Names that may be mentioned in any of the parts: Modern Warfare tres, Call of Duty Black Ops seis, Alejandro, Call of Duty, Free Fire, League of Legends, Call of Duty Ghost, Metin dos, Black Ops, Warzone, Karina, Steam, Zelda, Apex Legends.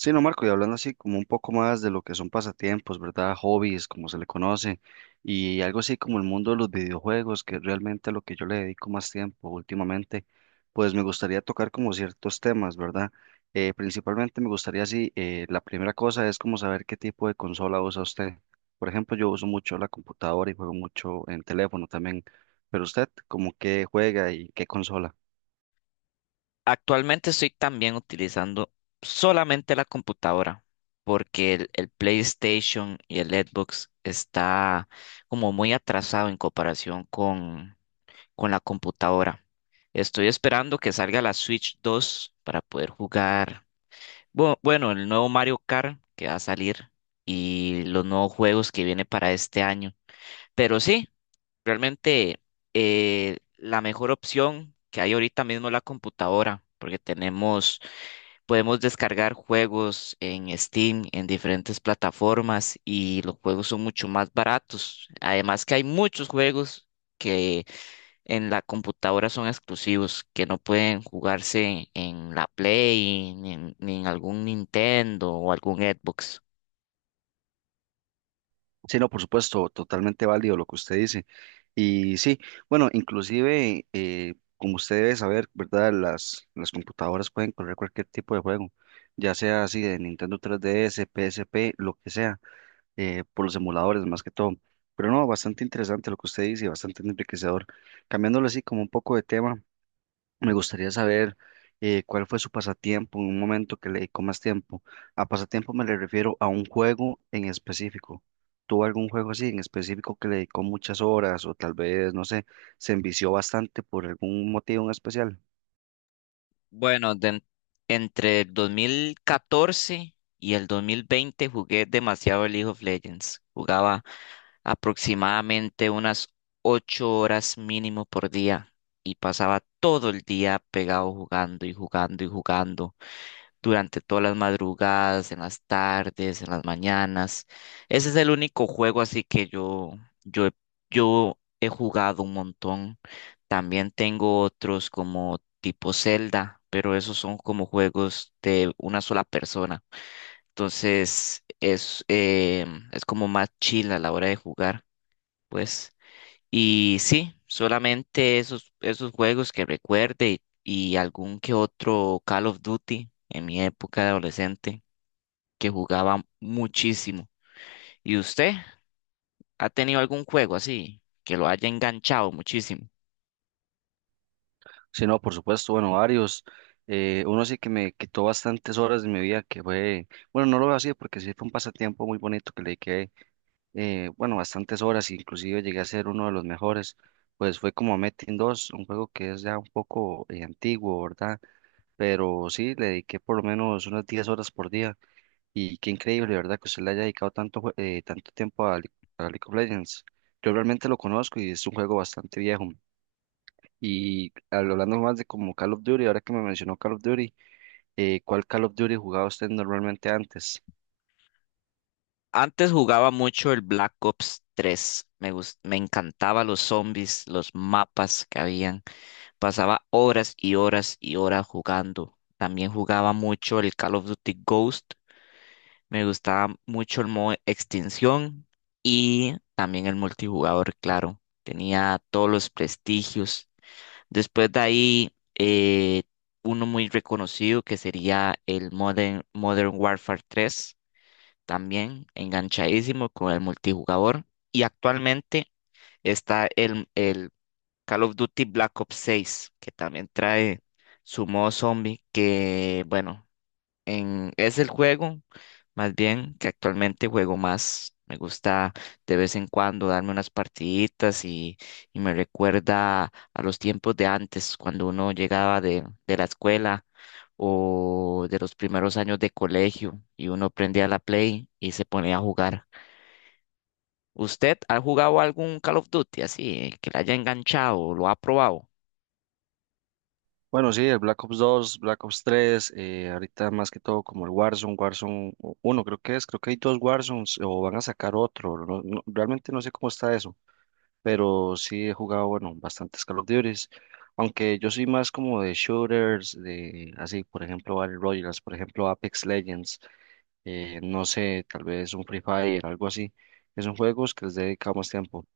Sí, no, Marco, y hablando así como un poco más de lo que son pasatiempos, ¿verdad? Hobbies, como se le conoce, y algo así como el mundo de los videojuegos, que es realmente a lo que yo le dedico más tiempo últimamente, pues me gustaría tocar como ciertos temas, ¿verdad? Principalmente me gustaría así, la primera cosa es como saber qué tipo de consola usa usted. Por ejemplo, yo uso mucho la computadora y juego mucho en teléfono también, pero usted, ¿como qué juega y qué consola? Actualmente estoy también utilizando solamente la computadora porque el PlayStation y el Xbox está como muy atrasado en comparación con la computadora. Estoy esperando que salga la Switch 2 para poder jugar bueno, el nuevo Mario Kart que va a salir y los nuevos juegos que viene para este año. Pero sí, realmente la mejor opción que hay ahorita mismo es la computadora porque tenemos. Podemos descargar juegos en Steam, en diferentes plataformas y los juegos son mucho más baratos. Además que hay muchos juegos que en la computadora son exclusivos, que no pueden jugarse en la Play, ni en algún Nintendo o algún Xbox. Sí, no, por supuesto, totalmente válido lo que usted dice. Y sí, bueno, inclusive, como usted debe saber, ¿verdad? Las computadoras pueden correr cualquier tipo de juego, ya sea así de Nintendo 3DS, PSP, lo que sea, por los emuladores más que todo. Pero no, bastante interesante lo que usted dice, y bastante enriquecedor. Cambiándolo así como un poco de tema, me gustaría saber cuál fue su pasatiempo en un momento que le dedicó más tiempo. A pasatiempo me le refiero a un juego en específico. ¿Tuvo algún juego así en específico que le dedicó muchas horas o tal vez, no sé, se envició bastante por algún motivo en especial? Bueno, entre el 2014 y el 2020 jugué demasiado League of Legends. Jugaba aproximadamente unas 8 horas mínimo por día y pasaba todo el día pegado jugando y jugando y jugando durante todas las madrugadas, en las tardes, en las mañanas. Ese es el único juego así que yo, he- yo he jugado un montón. También tengo otros como tipo Zelda, pero esos son como juegos de una sola persona. Entonces es es como más chill a la hora de jugar, pues. Y sí, solamente esos juegos que recuerde y algún que otro Call of Duty en mi época de adolescente que jugaba muchísimo. ¿Y usted ha tenido algún juego así que lo haya enganchado muchísimo? Sí, no, por supuesto, bueno, varios. Uno sí que me quitó bastantes horas de mi vida, que fue, bueno, no lo veo así porque sí fue un pasatiempo muy bonito que le dediqué bueno, bastantes horas, inclusive llegué a ser uno de los mejores, pues fue como Metin dos, un juego que es ya un poco antiguo, ¿verdad? Pero sí, le dediqué por lo menos unas 10 horas por día. Y qué increíble, ¿verdad? Que usted le haya dedicado tanto, tanto tiempo a, a League of Legends. Yo realmente lo conozco y es un juego bastante viejo. Y hablando más de como Call of Duty, ahora que me mencionó Call of Duty, ¿cuál Call of Duty jugaba usted normalmente antes? Antes jugaba mucho el Black Ops tres. Me encantaba los zombies, los mapas que habían. Pasaba horas y horas y horas jugando. También jugaba mucho el Call of Duty Ghost. Me gustaba mucho el modo extinción y también el multijugador, claro. Tenía todos los prestigios. Después de ahí, uno muy reconocido que sería el Modern Warfare tres, también enganchadísimo con el multijugador. Y actualmente está el Call of Duty Black Ops seis, que también trae su modo zombie, que bueno, es el juego, más bien, que actualmente juego más. Me gusta de vez en cuando darme unas partiditas y me recuerda a los tiempos de antes, cuando uno llegaba de la escuela o de los primeros años de colegio y uno prendía la Play y se ponía a jugar. ¿Usted ha jugado algún Call of Duty así, que le haya enganchado o lo ha probado? Bueno, sí, el Black Ops dos, Black Ops tres, ahorita más que todo como el Warzone, Warzone uno, creo que es, creo que hay dos Warzones o van a sacar otro, realmente no sé cómo está eso, pero sí he jugado, bueno, bastantes Call of Duties, aunque yo soy más como de shooters, de así, por ejemplo, Battle Royales, por ejemplo, Apex Legends, no sé, tal vez un Free Fire, algo así, que son juegos que les he dedicado más tiempo.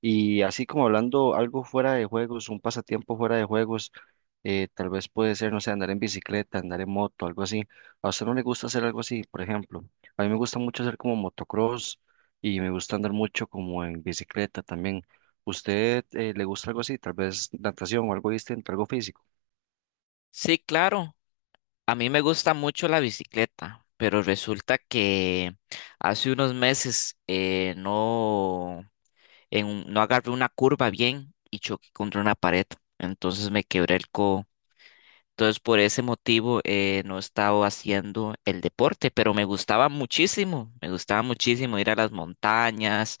Y así como hablando algo fuera de juegos, un pasatiempo fuera de juegos, tal vez puede ser, no sé, andar en bicicleta, andar en moto, algo así. A usted no le gusta hacer algo así, por ejemplo. A mí me gusta mucho hacer como motocross y me gusta andar mucho como en bicicleta también. ¿Usted le gusta algo así? Tal vez natación o algo distinto, algo físico. Sí, claro. A mí me gusta mucho la bicicleta, pero resulta que hace unos meses no agarré una curva bien y choqué contra una pared, entonces me quebré el codo. Entonces por ese motivo no he estado haciendo el deporte, pero me gustaba muchísimo ir a las montañas,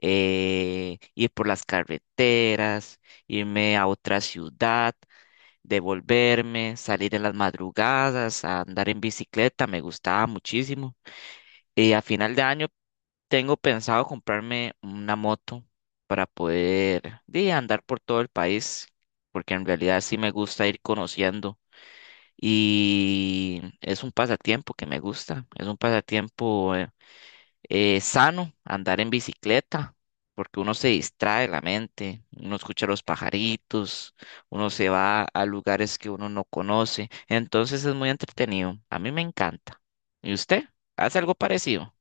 ir por las carreteras, irme a otra ciudad, devolverme, salir en las madrugadas, a andar en bicicleta, me gustaba muchísimo. Y a final de año tengo pensado comprarme una moto para poder andar por todo el país, porque en realidad sí me gusta ir conociendo, y es un pasatiempo que me gusta, es un pasatiempo sano andar en bicicleta, porque uno se distrae la mente, uno escucha los pajaritos, uno se va a lugares que uno no conoce, entonces es muy entretenido, a mí me encanta. ¿Y usted? ¿Hace algo parecido?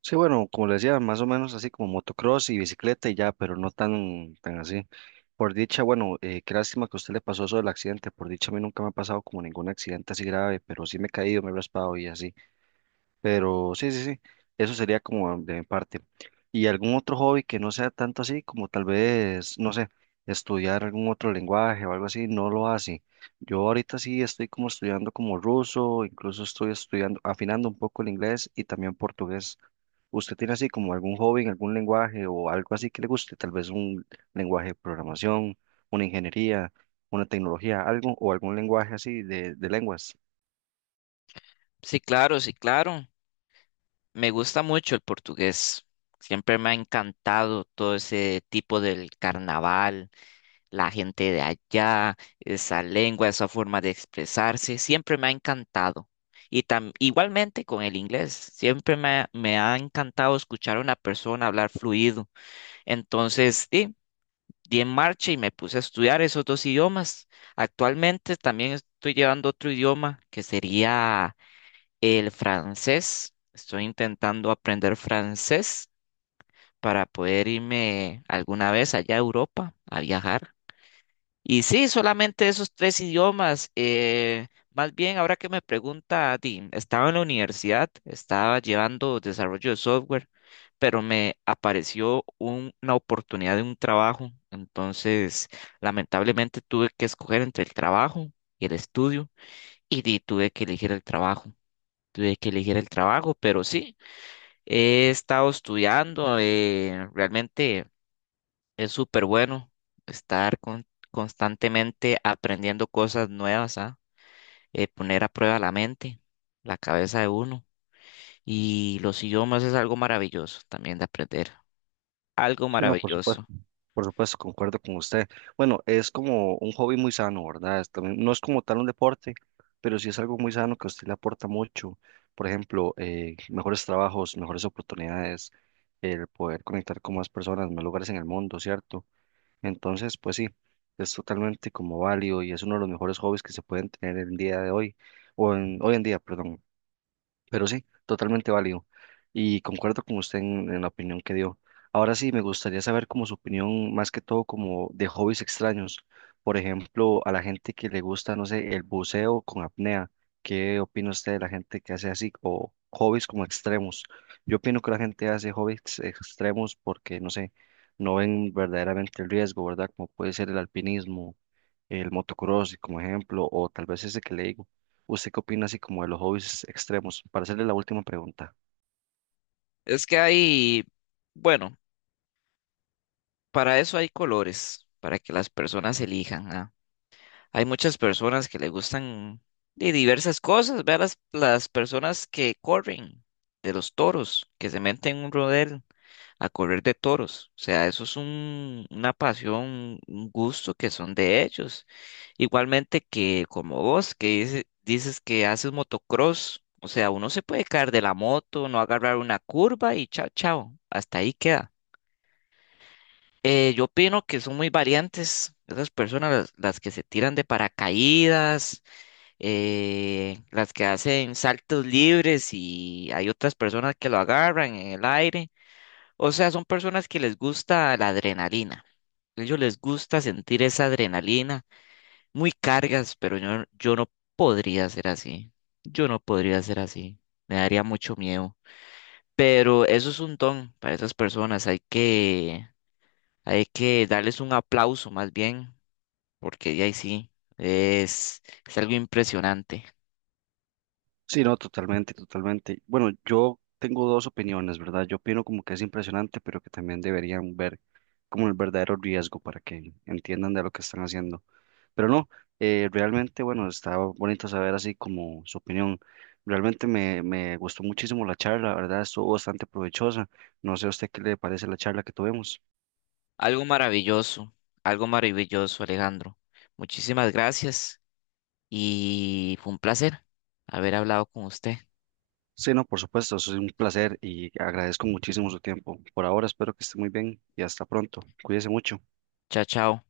Sí, bueno, como les decía, más o menos así como motocross y bicicleta y ya, pero no tan así. Por dicha, bueno, qué lástima que a usted le pasó eso del accidente. Por dicha, a mí nunca me ha pasado como ningún accidente así grave, pero sí me he caído, me he raspado y así. Pero sí, sí, sí, eso sería como de mi parte. ¿Y algún otro hobby que no sea tanto así, como tal vez, no sé, estudiar algún otro lenguaje o algo así? No lo hace. Yo ahorita sí estoy como estudiando como ruso, incluso estoy estudiando, afinando un poco el inglés y también portugués. ¿Usted tiene así como algún hobby en algún lenguaje o algo así que le guste? Tal vez un lenguaje de programación, una ingeniería, una tecnología, algo o algún lenguaje así de lenguas. Sí, claro, sí, claro. Me gusta mucho el portugués. Siempre me ha encantado todo ese tipo del carnaval, la gente de allá, esa lengua, esa forma de expresarse, siempre me ha encantado. Y igualmente con el inglés, siempre me ha encantado escuchar a una persona hablar fluido. Entonces, sí, di en marcha y me puse a estudiar esos dos idiomas. Actualmente también estoy llevando otro idioma que sería el francés. Estoy intentando aprender francés para poder irme alguna vez allá a Europa a viajar. Y sí, solamente esos tres idiomas. Más bien, ahora que me pregunta, di, estaba en la universidad, estaba llevando desarrollo de software, pero me apareció una oportunidad de un trabajo. Entonces, lamentablemente tuve que escoger entre el trabajo y el estudio, y di, tuve que elegir el trabajo. Tuve que elegir el trabajo, pero sí, he estado estudiando, realmente. Es súper bueno estar constantemente aprendiendo cosas nuevas, ¿ah? Poner a prueba la mente, la cabeza de uno. Y los idiomas es algo maravilloso también de aprender. Algo Sí, no, por supuesto. maravilloso. Por supuesto, concuerdo con usted. Bueno, es como un hobby muy sano, ¿verdad? Es también, no es como tal un deporte, pero sí es algo muy sano que a usted le aporta mucho. Por ejemplo, mejores trabajos, mejores oportunidades, el poder conectar con más personas, más lugares en el mundo, ¿cierto? Entonces, pues sí, es totalmente como válido y es uno de los mejores hobbies que se pueden tener el día de hoy, o en, hoy en día, perdón. Pero sí, totalmente válido. Y concuerdo con usted en la opinión que dio. Ahora sí, me gustaría saber como su opinión, más que todo como de hobbies extraños. Por ejemplo, a la gente que le gusta, no sé, el buceo con apnea. ¿Qué opina usted de la gente que hace así? O hobbies como extremos. Yo opino que la gente hace hobbies extremos porque, no sé, no ven verdaderamente el riesgo, ¿verdad? Como puede ser el alpinismo, el motocross, como ejemplo, o tal vez ese que le digo. ¿Usted qué opina así como de los hobbies extremos? Para hacerle la última pregunta. Es que hay, bueno, para eso hay colores, para que las personas elijan, ¿ah? Hay muchas personas que le gustan de diversas cosas. Vean las personas que corren de los toros, que se meten en un rodeo, a correr de toros. O sea, eso es una pasión, un gusto que son de ellos. Igualmente que como vos, que dices que haces motocross. O sea, uno se puede caer de la moto, no agarrar una curva y chao, chao. Hasta ahí queda. Yo opino que son muy variantes esas personas, las que se tiran de paracaídas, las que hacen saltos libres, y hay otras personas que lo agarran en el aire. O sea, son personas que les gusta la adrenalina. Ellos les gusta sentir esa adrenalina, muy cargas, pero yo no podría ser así. Yo no podría ser así. Me daría mucho miedo. Pero eso es un don para esas personas. Hay que darles un aplauso más bien, porque ya ahí sí, es algo impresionante, Sí, no, totalmente, totalmente. Bueno, yo tengo dos opiniones, ¿verdad? Yo opino como que es impresionante, pero que también deberían ver como el verdadero riesgo para que entiendan de lo que están haciendo. Pero no, realmente, bueno, está bonito saber así como su opinión. Realmente me gustó muchísimo la charla, la verdad, estuvo bastante provechosa. No sé a usted qué le parece la charla que tuvimos. algo maravilloso, algo maravilloso, Alejandro. Muchísimas gracias. Y fue un placer haber hablado con usted. Sí, no, por supuesto, eso es un placer y agradezco muchísimo su tiempo. Por ahora espero que esté muy bien y hasta pronto. Cuídese mucho. Chao, chao.